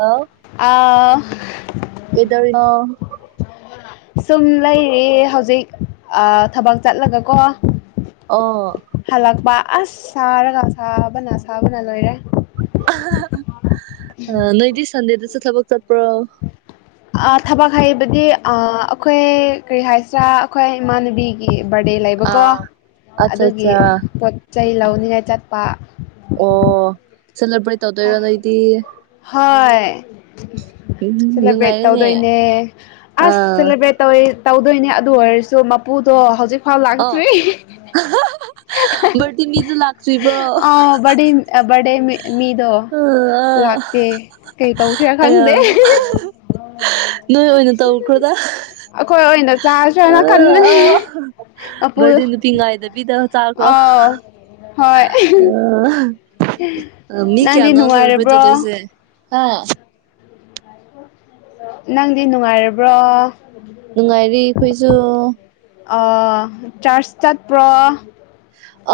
hello ꯑ ꯀꯩꯗꯧꯔꯤꯅꯣ ꯁꯨꯝ ꯂꯩꯔꯤ ꯍꯧꯖꯤꯛ ꯊꯕꯛ ꯆꯠꯂꯒ ꯀꯣ ꯑꯣ ꯍꯜꯂꯛꯄ ꯑꯁ ꯁꯥꯔꯒ ꯁꯥꯕꯅ ꯁꯥꯕꯅ ꯂꯣꯏꯔꯦ ꯑ ꯅꯣꯏꯗꯤ ꯁꯟꯗꯦꯗꯁꯨ ꯊꯕꯛ ꯆꯠꯄ꯭ꯔꯣ ꯊꯕꯛ ꯍꯥꯏꯕꯗꯤ ꯑꯩꯈꯣꯏ ꯀꯔꯤ ꯍꯥꯏꯁꯤꯔꯥ ꯑꯩꯈꯣꯏ ꯏꯃꯥꯟꯅꯕꯤꯒꯤ ꯕꯔꯗꯦ ꯂꯩꯕꯀꯣ ꯑꯥ ꯑꯠꯆꯥ ꯑꯗꯨꯒꯤ ꯑꯠꯆꯥ ꯄꯣꯠ ꯆꯩ ꯂꯧꯅꯤꯉꯥꯏ ꯆꯠꯄ ꯑꯣ ꯁꯦꯂꯦꯕ꯭ꯔꯦꯠ ꯇꯧꯗꯣꯏꯔꯣ ꯅꯣꯏꯗꯤ ꯍꯣꯏ ꯎꯝ ꯁꯦꯂꯦꯕ꯭ꯔꯦꯠ ꯅꯨꯡꯉꯥꯏꯔꯦꯅꯦ ꯇꯧꯗꯣꯏꯅꯦ ꯑꯁ ꯑꯥ ꯁꯦꯂꯦꯕ꯭ꯔꯦꯠ ꯇꯧꯋꯤ ꯇꯧꯗꯣꯏꯅꯦ ꯑꯗꯨ ꯑꯣꯏꯔꯁꯨ ꯃꯄꯨꯗꯣ ꯍꯧꯖꯤꯛꯐꯥꯎ ꯑꯣ ꯂꯥꯛꯇ꯭ꯔꯤ ꯕꯥꯔꯗꯦ ꯃꯤꯗꯨ ꯂꯥꯛꯇ꯭ꯔꯤꯕ꯭ꯔꯣ ꯑ ꯕꯔꯗꯦ ꯃꯤꯗꯣ ꯑꯥ ꯂꯥꯛꯇꯦ ꯀꯩ ꯇꯧꯁꯤꯔꯥ ꯑꯌꯥ ꯈꯪꯗꯦ ꯅꯣꯏ ꯑꯣꯏꯅ ꯇꯧꯈ꯭ꯔꯣꯗ ꯑꯣꯏꯅ ꯆꯥꯁꯤ꯭ꯔꯅ ꯈꯟꯕꯅꯦ ꯃꯄꯨ ꯕꯔꯗꯦ ꯅꯨꯄꯥ ꯉꯥꯡꯗꯕꯤ ꯆꯥꯈ꯭ꯔꯣ ꯑꯥꯎ ꯍꯣꯏ ꯑ ꯃꯤ ꯅꯪꯗꯤ ꯀꯌꯥꯅꯣ ꯁꯦꯂꯦꯕꯔꯤ ꯅꯨꯡꯉꯥꯏꯔꯕ꯭ꯔꯣ ꯇꯗꯨꯏꯁꯦ ꯑ ꯅꯪꯗꯤ ꯅꯨꯡꯉꯥꯏꯔꯕ꯭ꯔꯣ ꯅꯨꯡꯉꯥꯏꯔꯤ ꯑꯩꯈꯣꯏꯁꯨ ꯑ ꯆꯔꯁ ꯇꯠ ꯄ꯭ꯔꯣ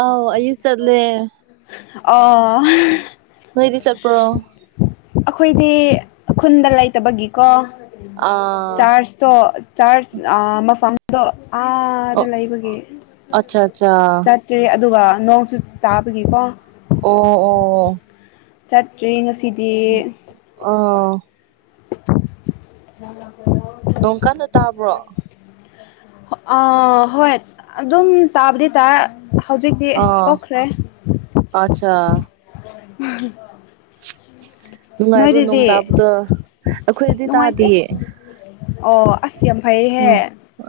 ꯑ ꯑꯌꯨꯛ ꯆꯠꯂꯦ ꯑ ꯅꯣꯏꯗꯤ ꯆꯠꯄ꯭ꯔꯣ ꯑꯩꯈꯣꯏꯗꯤ ꯈꯨꯟꯗ ꯂꯩꯇꯕꯒꯤꯀꯣ ꯑꯥ ꯆꯥꯔꯖꯇꯣ ꯆꯥ ꯑꯗ ꯑꯥꯗ ꯑꯣ ꯂꯩꯕꯒꯤ ꯑꯠꯆꯥ ꯑꯠꯆꯥ ꯆꯠꯇ꯭ꯔꯤ ꯑꯗꯨꯒ ꯅꯣꯡꯁꯨ ꯇꯥꯕꯒꯤ ꯄ ꯑꯣ ꯑꯣ ꯆꯠꯇ꯭ꯔꯤ ꯉꯁꯤꯕ ꯑꯥ ꯑ ꯅꯣꯡꯀꯥꯟꯗ ꯇꯥꯕ꯭ꯔꯣ ꯑ ꯍꯣꯏ ꯑꯗꯨꯝ ꯇꯥꯕꯨꯗꯤ ꯇꯥ ꯍꯧꯖꯤꯛꯇꯤ ꯑꯥ ꯄꯣꯛꯈ꯭ꯔꯦ ꯑꯠꯆꯥ ꯅꯨꯡꯉꯥꯏꯕ꯭ꯔꯣ ꯅꯣꯡ ꯇꯥꯕꯗꯣ ꯑꯩꯈꯣꯏꯗꯤ ꯅꯨꯡꯉꯥꯏꯇꯦ ꯇꯥꯗꯌꯦ ꯑꯣ ꯑꯁꯤꯁꯤ ꯌꯥꯝꯐꯩꯍꯦ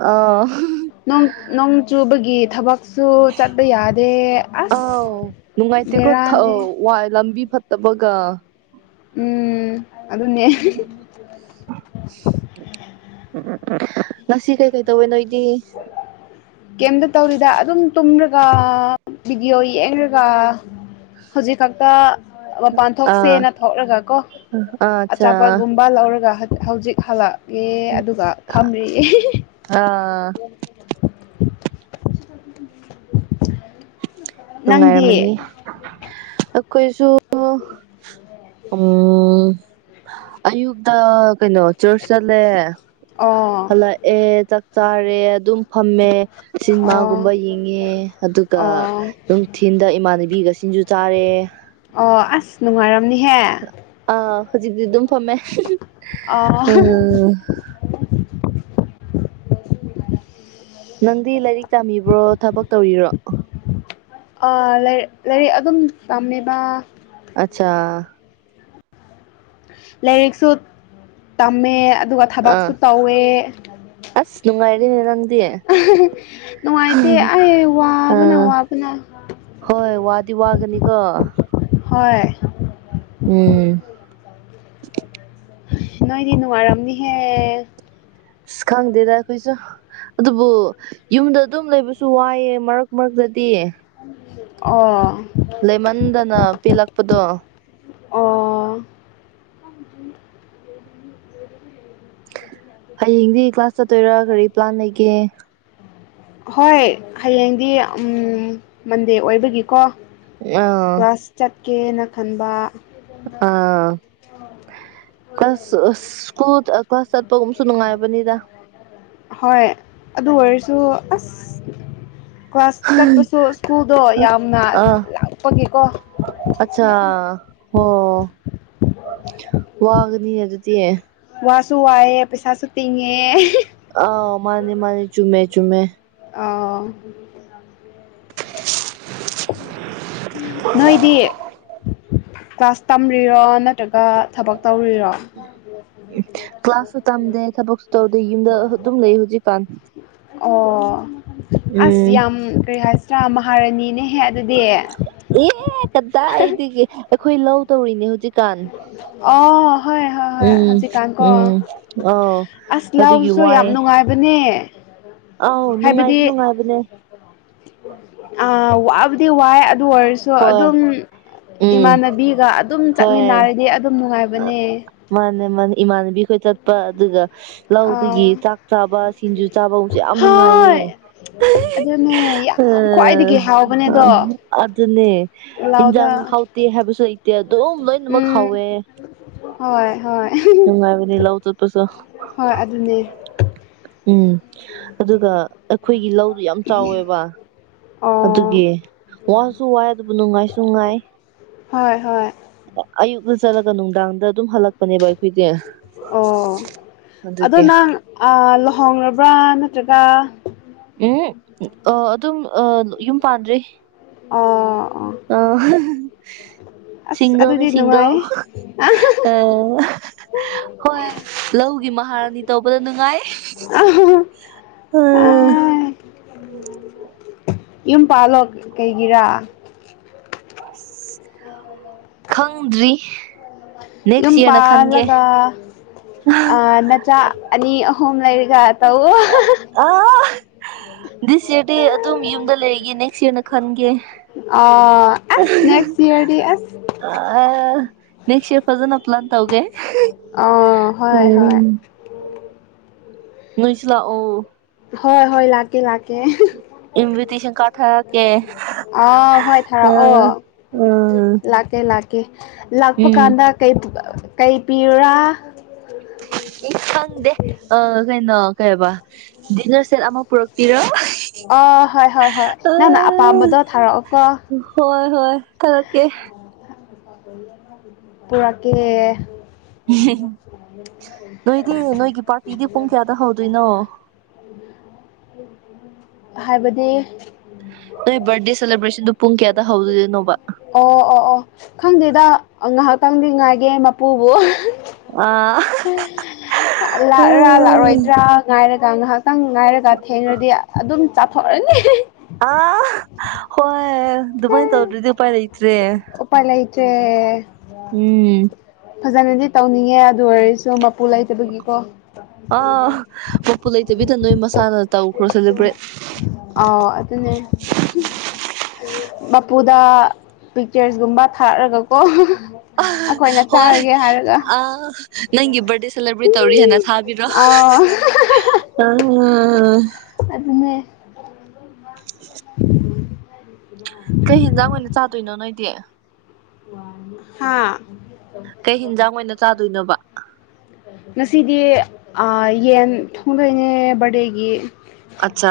ꯑꯥ ꯅꯣꯡ ꯆꯨꯕꯒꯤ ꯊꯕꯛ ꯀ ꯁꯁꯨ ꯆꯠꯄ ꯌꯥꯗꯦ ꯑꯁ ꯑꯥꯎ ꯕꯦꯔꯥꯅꯦ ꯇꯃꯒ ꯎꯝ ꯑꯗꯨ ꯑꯗꯨꯟꯅ ꯉꯁꯤ ꯀꯩꯀꯩ ꯇꯧꯋꯦ ꯅꯣꯏ ꯀꯩꯝꯇ ꯇꯧꯔꯤꯗ ꯑꯗꯨꯝ ꯇꯨꯝ [inaudible] ꯚꯤꯗꯤꯑꯣ ꯌꯦꯛꯔꯒ ꯍꯧꯖꯤꯛ ꯈꯛꯇ ꯃꯄꯥꯟ ꯑꯥ ꯊꯣꯛꯁꯦꯅ ꯊꯣꯛꯂꯒ ꯀꯣ ꯑꯥ ꯑꯠꯆꯥ ꯑꯆꯥꯄꯣꯠꯒꯨꯝꯕ ꯂꯧꯔꯒ ꯍꯧꯖꯤꯛ ꯍꯜꯂꯛꯒꯦ ꯑꯗꯨꯒ ꯐꯝꯔꯤꯌꯦ ꯑꯥ [unintelligible] ꯅꯪꯗꯤ ꯀꯣꯏꯁꯨ ꯎꯝ ꯑꯌꯨꯛꯇ ꯀꯩꯅꯣ ꯆꯔꯆ ꯆꯠꯂꯦ ꯑꯣ ꯍꯜꯂꯛꯑꯦ ꯆꯥꯛ ꯆꯥꯔꯦ ꯑꯗꯨꯝ ꯐꯝꯃꯦ ꯁꯤꯟꯃꯥꯒꯨꯝꯕ ꯑꯣ ꯌꯦꯡꯉꯦ ꯑꯗꯨꯒ ꯑꯣ ꯅꯨꯡꯊꯤꯟꯗ ꯏꯃꯥꯟꯅꯕꯤꯒ ꯁꯤꯡꯖꯨ ꯆꯥꯔꯦ ꯑꯣ ꯑꯁ ꯅꯅꯨꯡꯉꯥꯏꯔꯝꯅꯤꯍꯦ ꯑ ꯍꯧꯖꯤꯛꯇꯤ ꯑꯗꯨꯝ ꯐꯝꯃꯦ ꯑꯣ ꯎꯝ ꯅꯪꯗꯤ ꯂꯥꯏꯔꯤꯛ ꯇꯥꯕꯤꯕ꯭ꯔꯣ ꯊꯕꯛ ꯇꯧꯔꯤꯔꯣ ꯑꯥꯏ ꯂꯥꯏꯔꯤꯛ ꯑꯗꯨꯝ ꯇꯝꯃꯦꯕ ꯑꯆꯥ ꯂꯥꯏꯔꯤꯛꯁꯨ ꯇꯝꯃꯦ ꯑꯗꯨꯒ ꯑꯥ ꯊꯕꯛꯁꯨ ꯇꯧꯋꯦ ꯔ ꯅꯨꯡꯉꯥꯏꯇꯦ ꯑꯩ ꯋꯥꯕꯅ ꯑꯥ ꯋꯥꯕꯅ ꯍꯣꯏ ꯋꯥꯗꯤ ꯋꯥꯒꯅꯤꯀꯣ ꯍꯣꯏ ꯎꯝ ꯅ ꯏꯗꯤ ꯅꯉꯝꯅꯤꯍꯦ ꯁꯈꯥꯡꯗꯗ ꯀꯁꯨ ꯑꯗꯨꯕꯨ ꯌꯨꯝꯗ ꯑꯗꯨꯝ ꯂꯩꯕꯁꯨ ꯋꯥꯏꯑꯦ ꯃꯔꯛ ꯃꯔꯛꯇꯗꯤ ꯑꯣ ꯂꯩꯃꯟꯗꯅ ꯄꯦꯜꯂꯛꯄꯗꯣ ꯑꯣ ꯍꯌꯦꯡꯗꯤ ꯀ꯭ꯂꯥꯁ ꯆꯠꯇꯣꯏꯔꯥ ꯀꯔꯤ ꯄ꯭ꯂꯥꯟ ꯂꯩꯒꯦ ꯍꯣꯏ ꯍꯌꯦꯡꯗꯤ ꯃꯟꯗꯦ ꯑꯣꯏꯕꯒꯤꯀꯣ ꯑ ꯀꯦꯅ ꯈꯟꯕ ꯑꯥ ꯀ꯭ꯂꯥꯁ ꯁ꯭ꯀꯨꯜ ꯀ꯭ꯂꯥꯁ ꯆꯠꯄꯒꯨꯝꯕꯁꯨ ꯅꯨꯡꯉꯥꯏꯕꯅꯤꯗ ꯍꯣꯏ ꯑꯗꯨ ꯑꯣꯏꯔꯁꯨ ꯑꯁ ꯀ꯭ꯂꯥꯁ ꯆꯠꯄꯁꯨ ꯁ꯭ꯀꯨꯜꯗꯣ ꯌꯥꯝꯅ ꯂꯥꯛꯄꯒꯤꯀꯣ ꯑꯆꯥꯥ ꯍ ꯋꯥꯒꯅꯤ ꯍꯥꯏ ꯑꯗꯨꯗꯤꯤ ꯋꯥꯁꯨ ꯋꯥꯏꯑꯦ ꯄꯩꯁꯥꯁꯨ ꯇꯤꯡꯉꯦ ꯑ ꯃꯥꯅꯤ ꯃꯥꯅꯤ ꯆꯨꯝꯃꯦ ꯆꯨꯝꯃꯦ ꯑꯥ [unintelligible] ꯅꯣꯏꯗꯤ ꯀ꯭ꯂꯥꯁ ꯇꯝꯔꯤꯔꯣ ꯅꯠꯇ꯭ꯔꯒ ꯊꯕꯛ ꯇꯧꯔꯤꯔꯣ ꯀ꯭ꯂꯥꯁꯥꯁ ꯇꯝꯗꯦ ꯊꯕꯛꯁꯨ ꯇꯧꯗꯦ ꯌꯨꯝꯗ ꯑꯗꯨꯝ ꯂꯩ ꯍꯧꯖꯤꯛꯀꯥꯟ ꯑꯣ ꯑꯁ ꯎꯝ ꯌꯥꯝ ꯀꯔꯤ ꯍꯥꯏꯁꯤ꯭ꯔꯥ ꯃꯍꯥꯔꯥꯅꯤꯅꯦꯍꯦ ꯑꯗꯨꯗꯤ ꯑꯦ ꯀꯗꯥꯏꯗꯤꯒꯦ ꯑꯩꯈꯣꯏ ꯂꯧ ꯇꯧꯔꯤꯅꯦ ꯍꯧꯖꯤꯛ ꯑ ꯍ ꯍ ꯍ ꯎꯝ ꯍꯧꯖꯤ ꯀ ꯀ ꯎꯝ ꯑꯧ ꯑꯁ ꯂꯥꯎꯁꯨ ꯌꯥꯝ ꯅꯨꯡꯉꯥꯏꯕꯅꯦ ꯑꯥꯎ ꯅꯨꯡꯉꯥꯏꯗꯤ ꯅꯨꯡꯉꯥꯏꯕꯅꯦ ꯑꯗꯤ ꯋꯥ ꯑꯗꯨ ꯑꯣꯏꯔꯁꯨ ꯍꯣꯏ ꯑꯗꯨꯝ ꯎꯝ ꯏꯃꯥꯟꯅꯕꯤꯒ ꯑꯗꯨꯝ ꯍꯣꯏ ꯆꯠꯃꯤꯟꯅꯔꯗꯤ ꯑꯗꯨꯝ ꯅꯨꯡꯉꯥꯏꯕ ꯑꯗꯨꯕꯅꯦ ꯏꯃꯥꯟꯅꯕꯤꯈꯣꯏ ꯆꯠꯄ ꯑꯗꯨꯒ ꯂꯧꯗꯒꯤ ꯑꯥ ꯆꯥꯛ ꯆꯥꯕ ꯁꯤꯡꯖꯨ ꯆꯥꯕ ꯍꯧꯁꯨ ꯌꯥꯝ ꯅꯨꯡꯉꯥꯏꯌꯦ ꯎ ꯑꯗꯨꯅꯦ ꯌꯥꯝ ꯈ꯭ꯋꯥꯏꯗꯒꯤ ꯑ ꯍꯥꯎꯕꯅꯦꯗꯣ ꯑꯗꯨꯅꯦ ꯑꯂꯥꯎꯗ ꯏꯟꯖꯥꯡ ꯍꯥꯎꯇꯦ ꯍꯥꯏꯕꯁꯨ ꯏꯇꯦ ꯑ ꯑꯗꯨꯝ ꯂꯣꯏꯅꯃꯛ ꯈꯥꯎꯋꯦ ꯍꯣꯏ ꯍꯣꯏ ꯌꯥ ꯇꯁ ꯍꯣꯏ ꯑꯗꯨꯅꯦ ꯎꯝ ꯑꯗꯨꯒ ꯑꯩꯈꯣꯏꯒꯤ ꯂꯧꯗꯨ ꯌꯥꯝ ꯆꯥꯎꯋꯦꯕ ꯑꯣ ꯑꯗꯨꯒꯤ ꯋꯥꯁꯨ ꯋꯥꯏ ꯑꯗꯨꯕꯨ ꯅꯨꯡꯉꯥꯏꯁꯨꯉꯥꯏ ꯍꯣꯏ ꯍꯣꯏ ꯑꯌꯨꯛꯅ ꯆꯠꯂꯒ ꯅꯨꯡꯗꯥꯡꯗ ꯑꯗꯨꯝ ꯍꯜꯂꯛꯄꯅꯦꯕ ꯑꯩꯈꯣꯏꯁꯦ ꯑꯣ ꯑꯗꯣ ꯅꯪ ꯂꯨꯍꯣꯡꯔꯕ꯭ꯔꯥ ꯅꯠꯇ꯭ꯔꯒ ꯎꯝ ꯑ ꯑꯗꯨꯝ ꯌꯨꯝ ꯄꯥꯟꯗ꯭ꯔꯦ ꯑꯥ ꯑ ꯑꯁ ꯁꯤꯁꯤꯡꯒꯗ ꯑꯗꯨꯗꯤ ꯁꯤꯁꯤꯡꯒ ꯅꯨꯡꯉꯥꯏ ꯎꯝ ꯍꯣꯏ ꯂꯧꯒꯤ ꯃꯍꯥꯔꯥꯅꯤ ꯇꯧꯕꯗ ꯅꯨꯡꯉꯥꯏ ꯎꯝ ꯑꯥꯏ ꯌꯨꯝ ꯄꯥꯂꯣꯛ ꯀꯩꯒꯤꯔꯥ ꯈꯪꯗ꯭ꯔꯤ ꯌꯨꯝ ꯅꯦꯛꯁ ꯌꯔꯅ ꯈꯟꯒꯦ ꯄꯥꯜꯂꯒ ꯅꯆꯥ ꯑꯅꯤ ꯑꯍꯨꯝ ꯂꯩꯔꯤ ꯌꯥ ꯇꯕꯨ ꯗꯤꯁ ꯌꯔꯗꯤ ꯑꯗꯨꯝ ꯌꯨꯝꯗ ꯂꯩꯔꯤꯒꯦ ꯅꯦꯛꯁ ꯌꯔꯅ ꯈꯟꯒꯦ ꯑ ꯑꯁ ꯅꯦꯛꯁ ꯏꯌꯔꯗꯤ ꯑꯁ ꯑ ꯅꯁꯦ ꯐꯖꯅ ꯂ ꯇ ꯍꯧꯧꯒꯦ ꯑ ꯍꯣꯏ ꯍꯣꯏ ꯎꯝ ꯣꯏꯁꯤꯂ ꯑꯣ ꯍꯣꯏ ꯍꯣꯏ ꯂꯥꯛꯀꯦ ꯂꯥꯛꯀꯦ ꯏꯟꯚꯦꯇꯤꯁꯟ ꯀ꯭ꯔꯥꯠ ꯊꯥꯔꯛꯀꯦ ꯑꯥ ꯍꯣꯏ ꯊꯥꯔꯛꯑꯣ ꯎꯝ ꯂꯥꯛꯀꯦ ꯂꯥꯛꯀꯦ ꯀꯦ ꯂꯥꯛꯄ ꯎꯝ ꯀꯥꯟꯗ ꯀꯩ ꯄꯤꯌꯨꯔꯥ ꯑꯩ ꯈꯪꯗꯦ ꯑ ꯀꯩꯅꯣ ꯀꯩꯕꯥ ꯗꯤꯅꯔ ꯁꯦꯠ ꯑꯃ ꯄꯨꯔꯛꯄꯤꯔꯣ ꯑ ꯍꯣꯏ ꯍꯣꯏ ꯍꯣꯏ ꯅꯪꯅ ꯑꯄꯥꯝꯕꯗꯣ ꯊꯥꯔꯛꯑꯣꯀꯣ ꯍꯣꯏ ꯍꯣꯏ ꯊꯔꯛꯀꯦ ꯄꯨꯔꯛꯀꯦ [unintelligible] ꯅꯣꯏꯗꯤ ꯅꯣꯏꯒꯤ ꯄꯥꯔꯇꯤꯗꯤ ꯄꯨꯡ ꯀꯌꯥꯗ ꯍꯧꯗꯣꯏꯅꯣ [inaudible] ꯍꯥꯏꯕꯗꯤ ꯅꯣꯏ ꯕꯥꯔꯗꯦ ꯁꯦꯂꯦꯕ꯭ꯔꯦꯁꯟꯗꯨ ꯄꯨꯡ ꯀꯌꯥꯗ ꯍꯧꯗꯣꯏꯅꯣꯕ ꯁꯤꯗ ꯉꯥꯏꯍꯥꯛꯇꯪꯗꯤ ꯉꯥꯏꯒꯦ ꯃꯄꯨꯕꯨ ꯑꯥ ꯂꯥꯛꯔꯔꯥ ꯂꯥꯛꯑꯣꯏꯗ꯭ꯔꯥ ꯉꯥꯏꯔꯒ ꯉꯥꯢꯍꯥꯛ ꯈꯤꯇꯪ ꯉꯥꯏꯔꯒ ꯊꯦꯡꯉꯗꯤ ꯑꯗꯨꯝ ꯆꯥꯊꯣꯛꯔꯅꯤ ꯑꯥ ꯍꯣꯏ ꯑꯗꯨꯃꯥꯏꯅ ꯇꯧꯗ꯭ꯔꯗꯤ ꯎꯄꯥꯏ ꯂꯩꯇ꯭ꯔꯦ ꯆꯦ ꯎꯝ ꯐꯖꯅꯗꯤ ꯇꯧꯅꯤꯡꯉꯦ ꯑꯗꯨ ꯑꯣꯏꯔꯁꯨ ꯂꯩꯇꯕꯒꯤꯀꯣ ꯑꯥ ꯃꯄꯨꯨ ꯂꯩꯇꯕꯤꯗ ꯅꯣꯏ ꯃꯁꯥꯅ ꯇꯧꯈ꯭ꯔꯣ ꯁꯦꯂꯦꯕ꯭ꯔꯦꯠ ꯑ ꯑꯗꯨꯅꯦ ꯃꯄꯨꯗ ꯄꯤꯛꯆꯔꯁꯒꯨꯝꯕ ꯊꯥꯔꯒꯀꯣ ꯑꯩꯈꯣꯏꯅ ꯍꯣꯏ ꯆꯥꯔꯒꯦ ꯍꯥꯏꯔꯒ ꯑ ꯅꯪꯒꯤ ꯕꯥ꯭ꯔꯠꯗꯦ ꯁꯦꯂꯦꯕ꯭ꯔꯦꯠ ꯇꯧꯔꯤ ꯍꯥꯏꯅ ꯊꯥꯕꯤꯔꯣ ꯑꯥ ꯑꯥ [unintelligible] ꯀꯩ ꯌꯦꯟꯖꯥꯡ ꯑꯣꯏꯅ ꯆꯥꯗꯣꯏꯅꯣ ꯅꯣꯏꯗꯤ ꯍꯥꯥ ꯀꯩ ꯍꯟꯖꯥꯡ ꯑꯣꯏꯅ ꯆꯥꯗꯣꯏꯅꯣꯕ ꯉꯁꯤꯗꯤ ꯌꯦꯟ ꯊꯣꯡꯗꯣꯏꯅꯦ ꯕꯥ꯭ꯔꯠꯗꯦꯒꯤ ꯑꯠꯆꯥ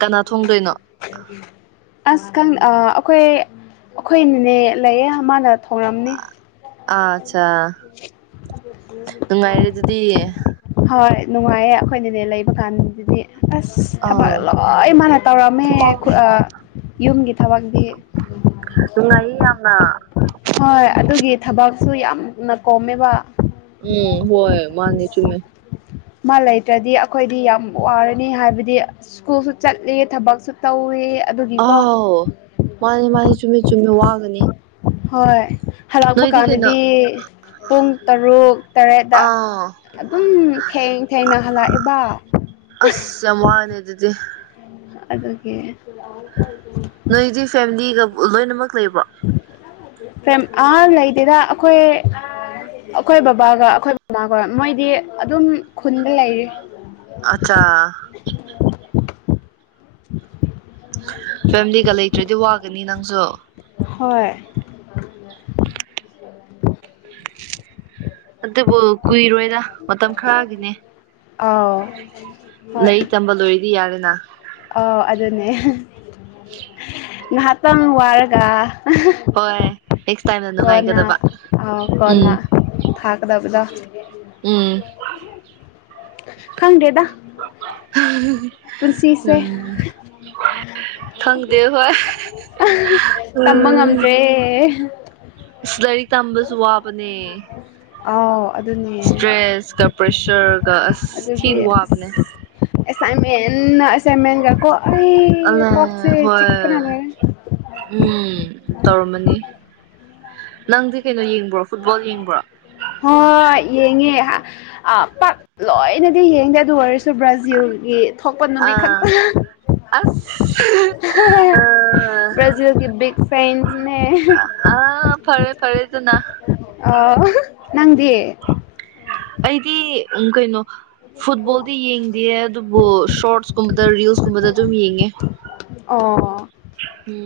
ꯀꯅꯥ ꯊꯣꯡꯗꯣꯏꯅꯣ ꯑꯁ ꯑꯩꯈꯣꯏ ꯑꯩꯈꯣꯏꯅꯅꯦ ꯂꯩꯌꯦ ꯃꯥꯅ ꯊꯣꯡꯔꯝꯅꯤ ꯑ ꯆꯥ ꯅꯨꯡꯉꯥꯏꯔꯦ ꯑꯗꯨꯗꯤ ꯍꯣꯏ ꯅꯨꯡꯉꯥꯏꯌꯦ ꯑꯩꯈꯣꯏꯅꯅꯦ ꯂꯩꯕ ꯀꯥꯟꯗꯗꯤ ꯑꯁ ꯊꯕꯛ ꯑꯥꯎ ꯂꯣꯏ ꯃꯥꯟꯅ ꯇꯧꯔꯝꯃꯦ ꯌꯨꯝꯒꯤ ꯊꯕꯛꯗꯤ ꯅꯨꯡꯉꯥꯢꯌꯦ ꯌꯥꯝꯅ ꯁꯨ ꯌꯥꯝꯅ ꯀꯣꯝꯃꯦꯕ ꯎꯝ ꯍꯣꯏ ꯃꯥꯅꯤ ꯆꯨꯝꯃꯤ ꯃꯥ ꯂꯩꯇ꯭ꯔꯗꯤ ꯑꯩꯈꯣꯏꯗꯤ ꯌꯥꯝ ꯋꯥꯔꯅꯤ ꯍꯥꯏꯕꯗꯤ ꯁ꯭ꯀꯨꯜꯁꯨ ꯆꯠꯂꯤ ꯊꯕꯛꯁꯨ ꯇꯧꯏ ꯑꯥꯎ ꯃꯥꯅꯦ ꯃꯥꯅꯦ ꯆꯨꯝꯃꯤ ꯆꯨꯝꯃꯤ ꯋꯥꯒꯅꯤ ꯍꯣꯏ ꯍꯜꯂꯛꯄ ꯅꯣꯏꯗꯤ ꯀꯩꯅꯣ ꯀꯥꯟꯗꯗꯤ ꯄꯨꯡ ꯇꯔꯨꯛ ꯇꯔꯦꯠꯇ ꯑꯥ ꯑꯗꯨꯝ ꯊꯦꯡ ꯊꯦꯡꯅ ꯍꯜꯂꯛꯑꯦꯕ ꯑꯁ ꯌꯥꯝ ꯋꯥꯅꯦ ꯑꯗꯨꯗꯤ ꯑꯗꯨꯒꯤ ꯅꯣꯏꯗꯤ ꯐꯦꯃꯤꯂꯤꯒ [unintelligible] ꯑ ꯂꯩꯇꯦꯗ ꯑꯩꯈꯣꯏ ꯑꯩꯈꯣꯏ ꯕꯥꯕꯥꯒ ꯑꯩꯈꯣꯏ ꯕꯥꯕꯥꯒ ꯃꯣꯏꯗꯤ ꯑꯗꯨꯝ ꯈꯨꯟꯗ ꯂꯩꯔꯤ ꯑꯆꯥ [unintelligible] ꯐꯦꯃꯤꯂꯤꯒ ꯂꯩꯇ꯭ꯔꯗꯤ ꯋꯥꯒꯅꯤ ꯅꯪꯁꯨ ꯍꯣꯏ ꯑꯗꯨꯕꯨ ꯀꯨꯏꯔꯣꯏꯗ ꯃꯇꯝ ꯈꯔꯒꯤꯅꯦ ꯑꯥꯎ ꯍꯣꯏ ꯂꯥꯏꯔꯤꯛ ꯇꯝꯕ ꯂꯣꯏꯔꯗꯤ ꯌꯥꯔꯦꯅ ꯑꯥꯎ ꯑꯗꯨꯅꯦ ꯉꯥꯏꯍꯥꯛꯇꯪ ꯋꯥꯔꯒ ꯍꯣꯏ ꯇꯥꯏꯝꯗ ꯀꯣꯟꯅ ꯅꯨꯡꯉꯥꯏꯒꯗꯕ ꯑꯥꯎ ꯀꯣꯟꯅ ꯎꯝ ꯊꯥꯒꯗꯕꯗꯣ ꯎꯝ ꯈꯪꯗꯦꯗ ꯄꯨꯟꯁꯤꯁꯦ ꯎꯝ ꯐꯪꯗ ꯍꯣꯏ ꯇꯝꯕ ꯉꯝꯗ꯭ꯔꯦ ꯁ ꯂꯔꯤ ꯇꯝꯕꯁꯨ ꯋꯥꯕꯅꯦ ꯑꯥ ꯏꯁꯇ꯭ꯔꯦꯁꯀ ꯄ꯭ꯔꯦꯁꯔꯒ ꯑꯁ ꯊꯤꯅ ꯋꯥꯕꯅꯦ ꯑꯦꯁꯥꯏꯟꯃꯦꯟ ꯑꯦꯁꯥꯏꯟꯃꯦꯟꯒꯀꯣ ꯑꯂꯦ ꯍꯣꯏ ꯂꯣꯏꯔꯦ ꯎꯝ ꯇꯧꯔꯝꯃꯅꯤ ꯅꯪꯗꯤ ꯀꯩꯅꯣ ꯌꯦꯡꯕ꯭ꯔꯣ ꯐꯨꯠꯕꯣꯜ ꯌꯦꯡꯕ꯭ꯔꯣ ꯍ ꯌꯦꯡꯉꯦ ꯄꯥꯛ ꯂꯣꯏꯅꯗꯤ ꯌꯦꯡꯗꯦ ꯑꯗꯨ ꯑꯣꯏꯔꯁꯨ ꯕ꯭ꯔꯥꯖꯤꯜꯒꯤ ꯊꯣꯛꯄ ꯅꯨꯃꯤꯠ ꯑꯥ ꯈꯛꯇ ꯑꯁ ꯑ ꯕ꯭ꯔꯥꯖꯤꯜꯒꯤ ꯕꯤꯛ ꯐ꯭ꯔꯦꯟꯁꯅꯦ ꯑꯥ ꯐꯔꯦ ꯐꯔꯦ ꯑꯗꯨꯅ ꯅꯪꯗꯤꯦ ꯑꯩꯗꯤ ꯎ ꯀꯩꯅꯣ ꯐꯨꯠꯕꯣꯜꯗꯤ ꯌꯦꯡꯗꯌꯦ ꯑꯗꯨꯕꯨ ꯁꯣꯔꯠꯁꯀꯨꯝꯕꯗ ꯔꯤꯜꯁꯀꯨꯝꯕꯗ ꯑꯗꯨꯝ ꯌꯦꯡꯉꯦ ꯑꯣ ꯎ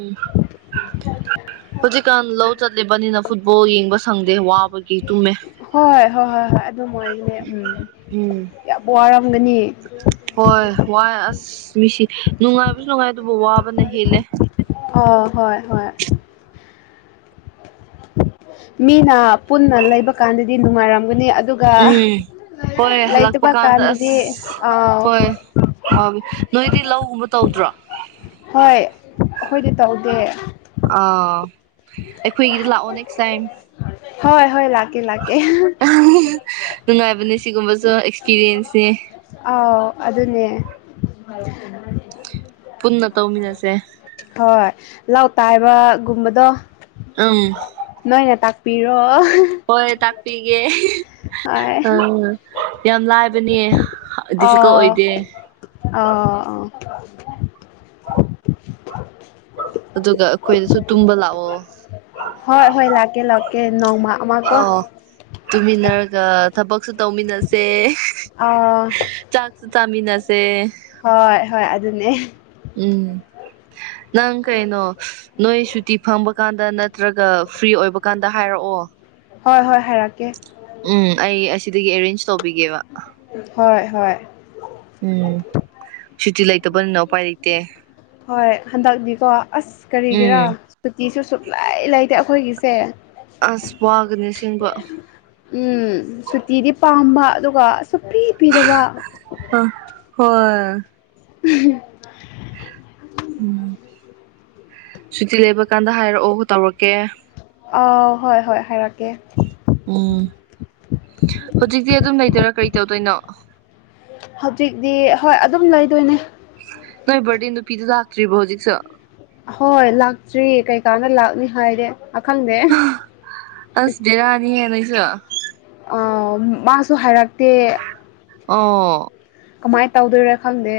ꯍꯧꯖꯤꯛꯀꯥꯟ ꯂꯧ ꯆꯠꯂꯤꯕꯅꯤꯅ ꯐꯨꯠꯕꯣꯜ ꯌꯦꯡꯕ ꯁꯪꯗꯦ ꯋꯥꯕꯒꯤ ꯇꯨꯝꯃꯦ ꯍꯣꯏ ꯍꯣꯏ ꯍꯣꯏ ꯍꯣꯏ ꯑꯗꯨꯝ ꯑꯣꯏꯒꯅꯤ ꯎꯝ ꯎꯝ ꯌꯥꯝ ꯋꯥꯔꯝꯒꯅꯤ ꯍꯣꯏ ꯋꯥꯏ ꯑꯁ ꯃꯤꯁꯤ ꯅꯨꯡꯉꯥꯏꯕꯁꯨ ꯅꯨꯡꯉꯥꯏ ꯑꯗꯨꯕꯨ ꯋꯥꯕꯅ ꯍꯦꯜꯂꯦ ꯍ ꯍꯣꯏ ꯍꯣꯏ ꯃꯤꯅ ꯄꯨꯟꯅ ꯂꯩꯕ ꯀꯥꯟꯗꯗꯤ ꯅꯨꯡꯉꯥꯏꯔꯝꯒꯅꯤ ꯑꯗꯨꯒ ꯎꯝ ꯍꯣꯏ ꯂꯥꯏꯇ ꯍꯜꯂꯛꯄ ꯄ ꯀꯥꯟꯗ ꯀꯥꯟꯗꯗꯤ ꯑꯁ ꯑ ꯍꯣꯏ ꯃꯥ ꯅꯣꯏꯗꯤ ꯂꯧꯒꯨꯝꯕ ꯇꯧꯗ꯭ꯔꯣ ꯍꯣꯏ ꯑꯩꯈꯣꯏꯗꯤ ꯇꯧꯗꯦ ꯑꯥ ꯑꯩꯈꯣꯏꯒꯤꯗꯤ ꯂꯥꯛꯑꯣ ꯅꯦꯛꯁ ꯇꯥꯏꯝ ꯍꯣꯏ ꯍꯣꯏ ꯂꯥꯛꯀꯦ ꯂꯥꯛꯀꯦ ꯅꯨꯡꯉꯥꯏꯕꯅꯦ ꯁꯤꯒꯨꯝꯕꯁꯨ ꯑꯦꯛꯁꯄꯤꯔꯤꯌꯦꯟꯁꯅꯤ ꯑꯥꯎ ꯑꯗꯨꯅꯦ ꯄꯨꯟꯅ ꯇꯧꯃꯤꯟꯅꯁꯦ ꯍꯣꯏ ꯂꯥꯎꯇꯥꯏꯕꯒꯨꯝꯕꯗꯣ ꯎꯝ ꯅꯣꯏꯅꯦ ꯇꯥꯛꯄꯤꯔꯣ ꯍꯣꯏ ꯇꯥꯛꯄꯤꯒꯦ ꯍꯣꯏ ꯑ ꯌꯥꯝ ꯂꯥꯏꯕꯅꯦ ꯗꯤꯐꯤꯀꯜꯠ ꯑꯣꯏꯗꯦ ꯑꯥ ꯑꯥ ꯑꯗꯨꯒ ꯑꯩꯈꯣꯏꯗꯁꯨ ꯇꯨꯝꯕ ꯂꯥꯛꯑꯣ ꯍꯣꯏ ꯍꯣꯏ ꯂꯥꯛꯀꯦ ꯂꯥꯛꯀꯦ ꯅꯣꯡꯃ ꯑꯃ ꯀꯣ ꯑꯣ ꯇꯨꯃꯤꯟꯅꯔꯒ ꯊꯕꯛꯁꯨ ꯇꯧꯃꯤꯟꯅꯁꯦ ꯑ ꯇꯥꯥꯃꯤꯤꯟꯁꯦ ꯍꯣꯏ ꯍꯣꯏ ꯑꯗꯨꯅꯦ ꯎꯝ ꯅꯪ ꯀꯩꯅꯣ ꯅꯣꯏ ꯁꯨꯇꯤ ꯐꯪꯕ ꯀꯥꯟꯗ ꯅꯠꯇ꯭ꯔꯒ ꯐ꯭ꯔꯤ ꯑꯣꯏꯕꯀꯥꯟꯗ ꯍꯥꯏꯔꯛꯑꯣ ꯍꯣꯏ ꯍꯣꯏ ꯍꯦꯔꯀꯦ ꯎꯝ ꯑꯩ ꯑꯁꯤꯗꯒꯤ ꯑꯦꯔꯦꯟꯖ ꯇꯧꯕꯤꯒꯦꯕ ꯍꯣꯏ ꯍꯣꯏ ꯎꯝ ꯁꯨꯇꯤ ꯂ ꯏꯇ ꯄ ꯍꯣꯏ ꯍꯟꯗꯛꯤꯀꯣ ꯑꯁ ꯀꯔꯤꯒꯤꯔꯥ ꯎꯝ ꯖꯤꯁꯨ ꯁꯨꯛꯂꯩ ꯂꯩꯇꯦ ꯑꯩꯈꯣꯏꯒꯤꯁꯦ ꯑꯁ ꯋꯥꯒꯅꯤꯁꯦꯡꯕ ꯎꯝ ꯁꯨꯇꯤꯗꯤ ꯄꯥꯝꯕ ꯑꯗꯨꯒ ꯁꯨꯛꯄꯤ ꯄꯤꯗꯕ ꯑ ꯍꯣꯏ [unintelligible] ꯎꯝ ꯁꯨꯇꯤ ꯂꯩꯕ ꯀꯥꯟꯗ ꯍꯥꯏꯔꯛꯑꯣ ꯇꯧꯔꯛꯀꯦ ꯑꯥꯎ ꯍꯣꯏ ꯍꯣꯏ ꯍꯥꯏꯔꯛꯀꯦ ꯎꯝ ꯍꯧꯖꯤꯛꯇꯤ ꯑꯗꯨꯝ ꯂꯩꯗꯣꯏꯔꯥ ꯀꯔꯤ ꯇꯧꯗꯣꯏꯅꯣ ꯍꯧꯖꯤꯛꯇꯤ ꯍꯣꯏ ꯑꯗꯨꯝ ꯂꯩꯗꯣꯏꯅꯦ ꯅꯣꯏ ꯕꯔꯗꯦ ꯅꯨꯄꯤꯗꯨ ꯂꯥꯛꯇ꯭ꯔꯤꯕꯣ ꯍꯧꯖꯤꯛꯁꯨ ꯍꯣꯏ ꯂꯥꯛꯇ꯭ꯔꯤꯌꯦ ꯀꯩꯀꯥꯅ ꯂꯥꯛꯅꯤ ꯍꯥꯏꯔꯦ ꯈꯪꯗꯦ ꯑꯁ ꯔꯥꯅꯤ ꯍꯦꯅꯁꯨ ꯃꯥꯁꯨ ꯍꯥꯏꯔꯛꯇꯦ ꯑꯣ ꯀꯃꯥꯏꯅ ꯇꯧꯗꯣꯏꯔꯣ ꯈꯪꯗꯦ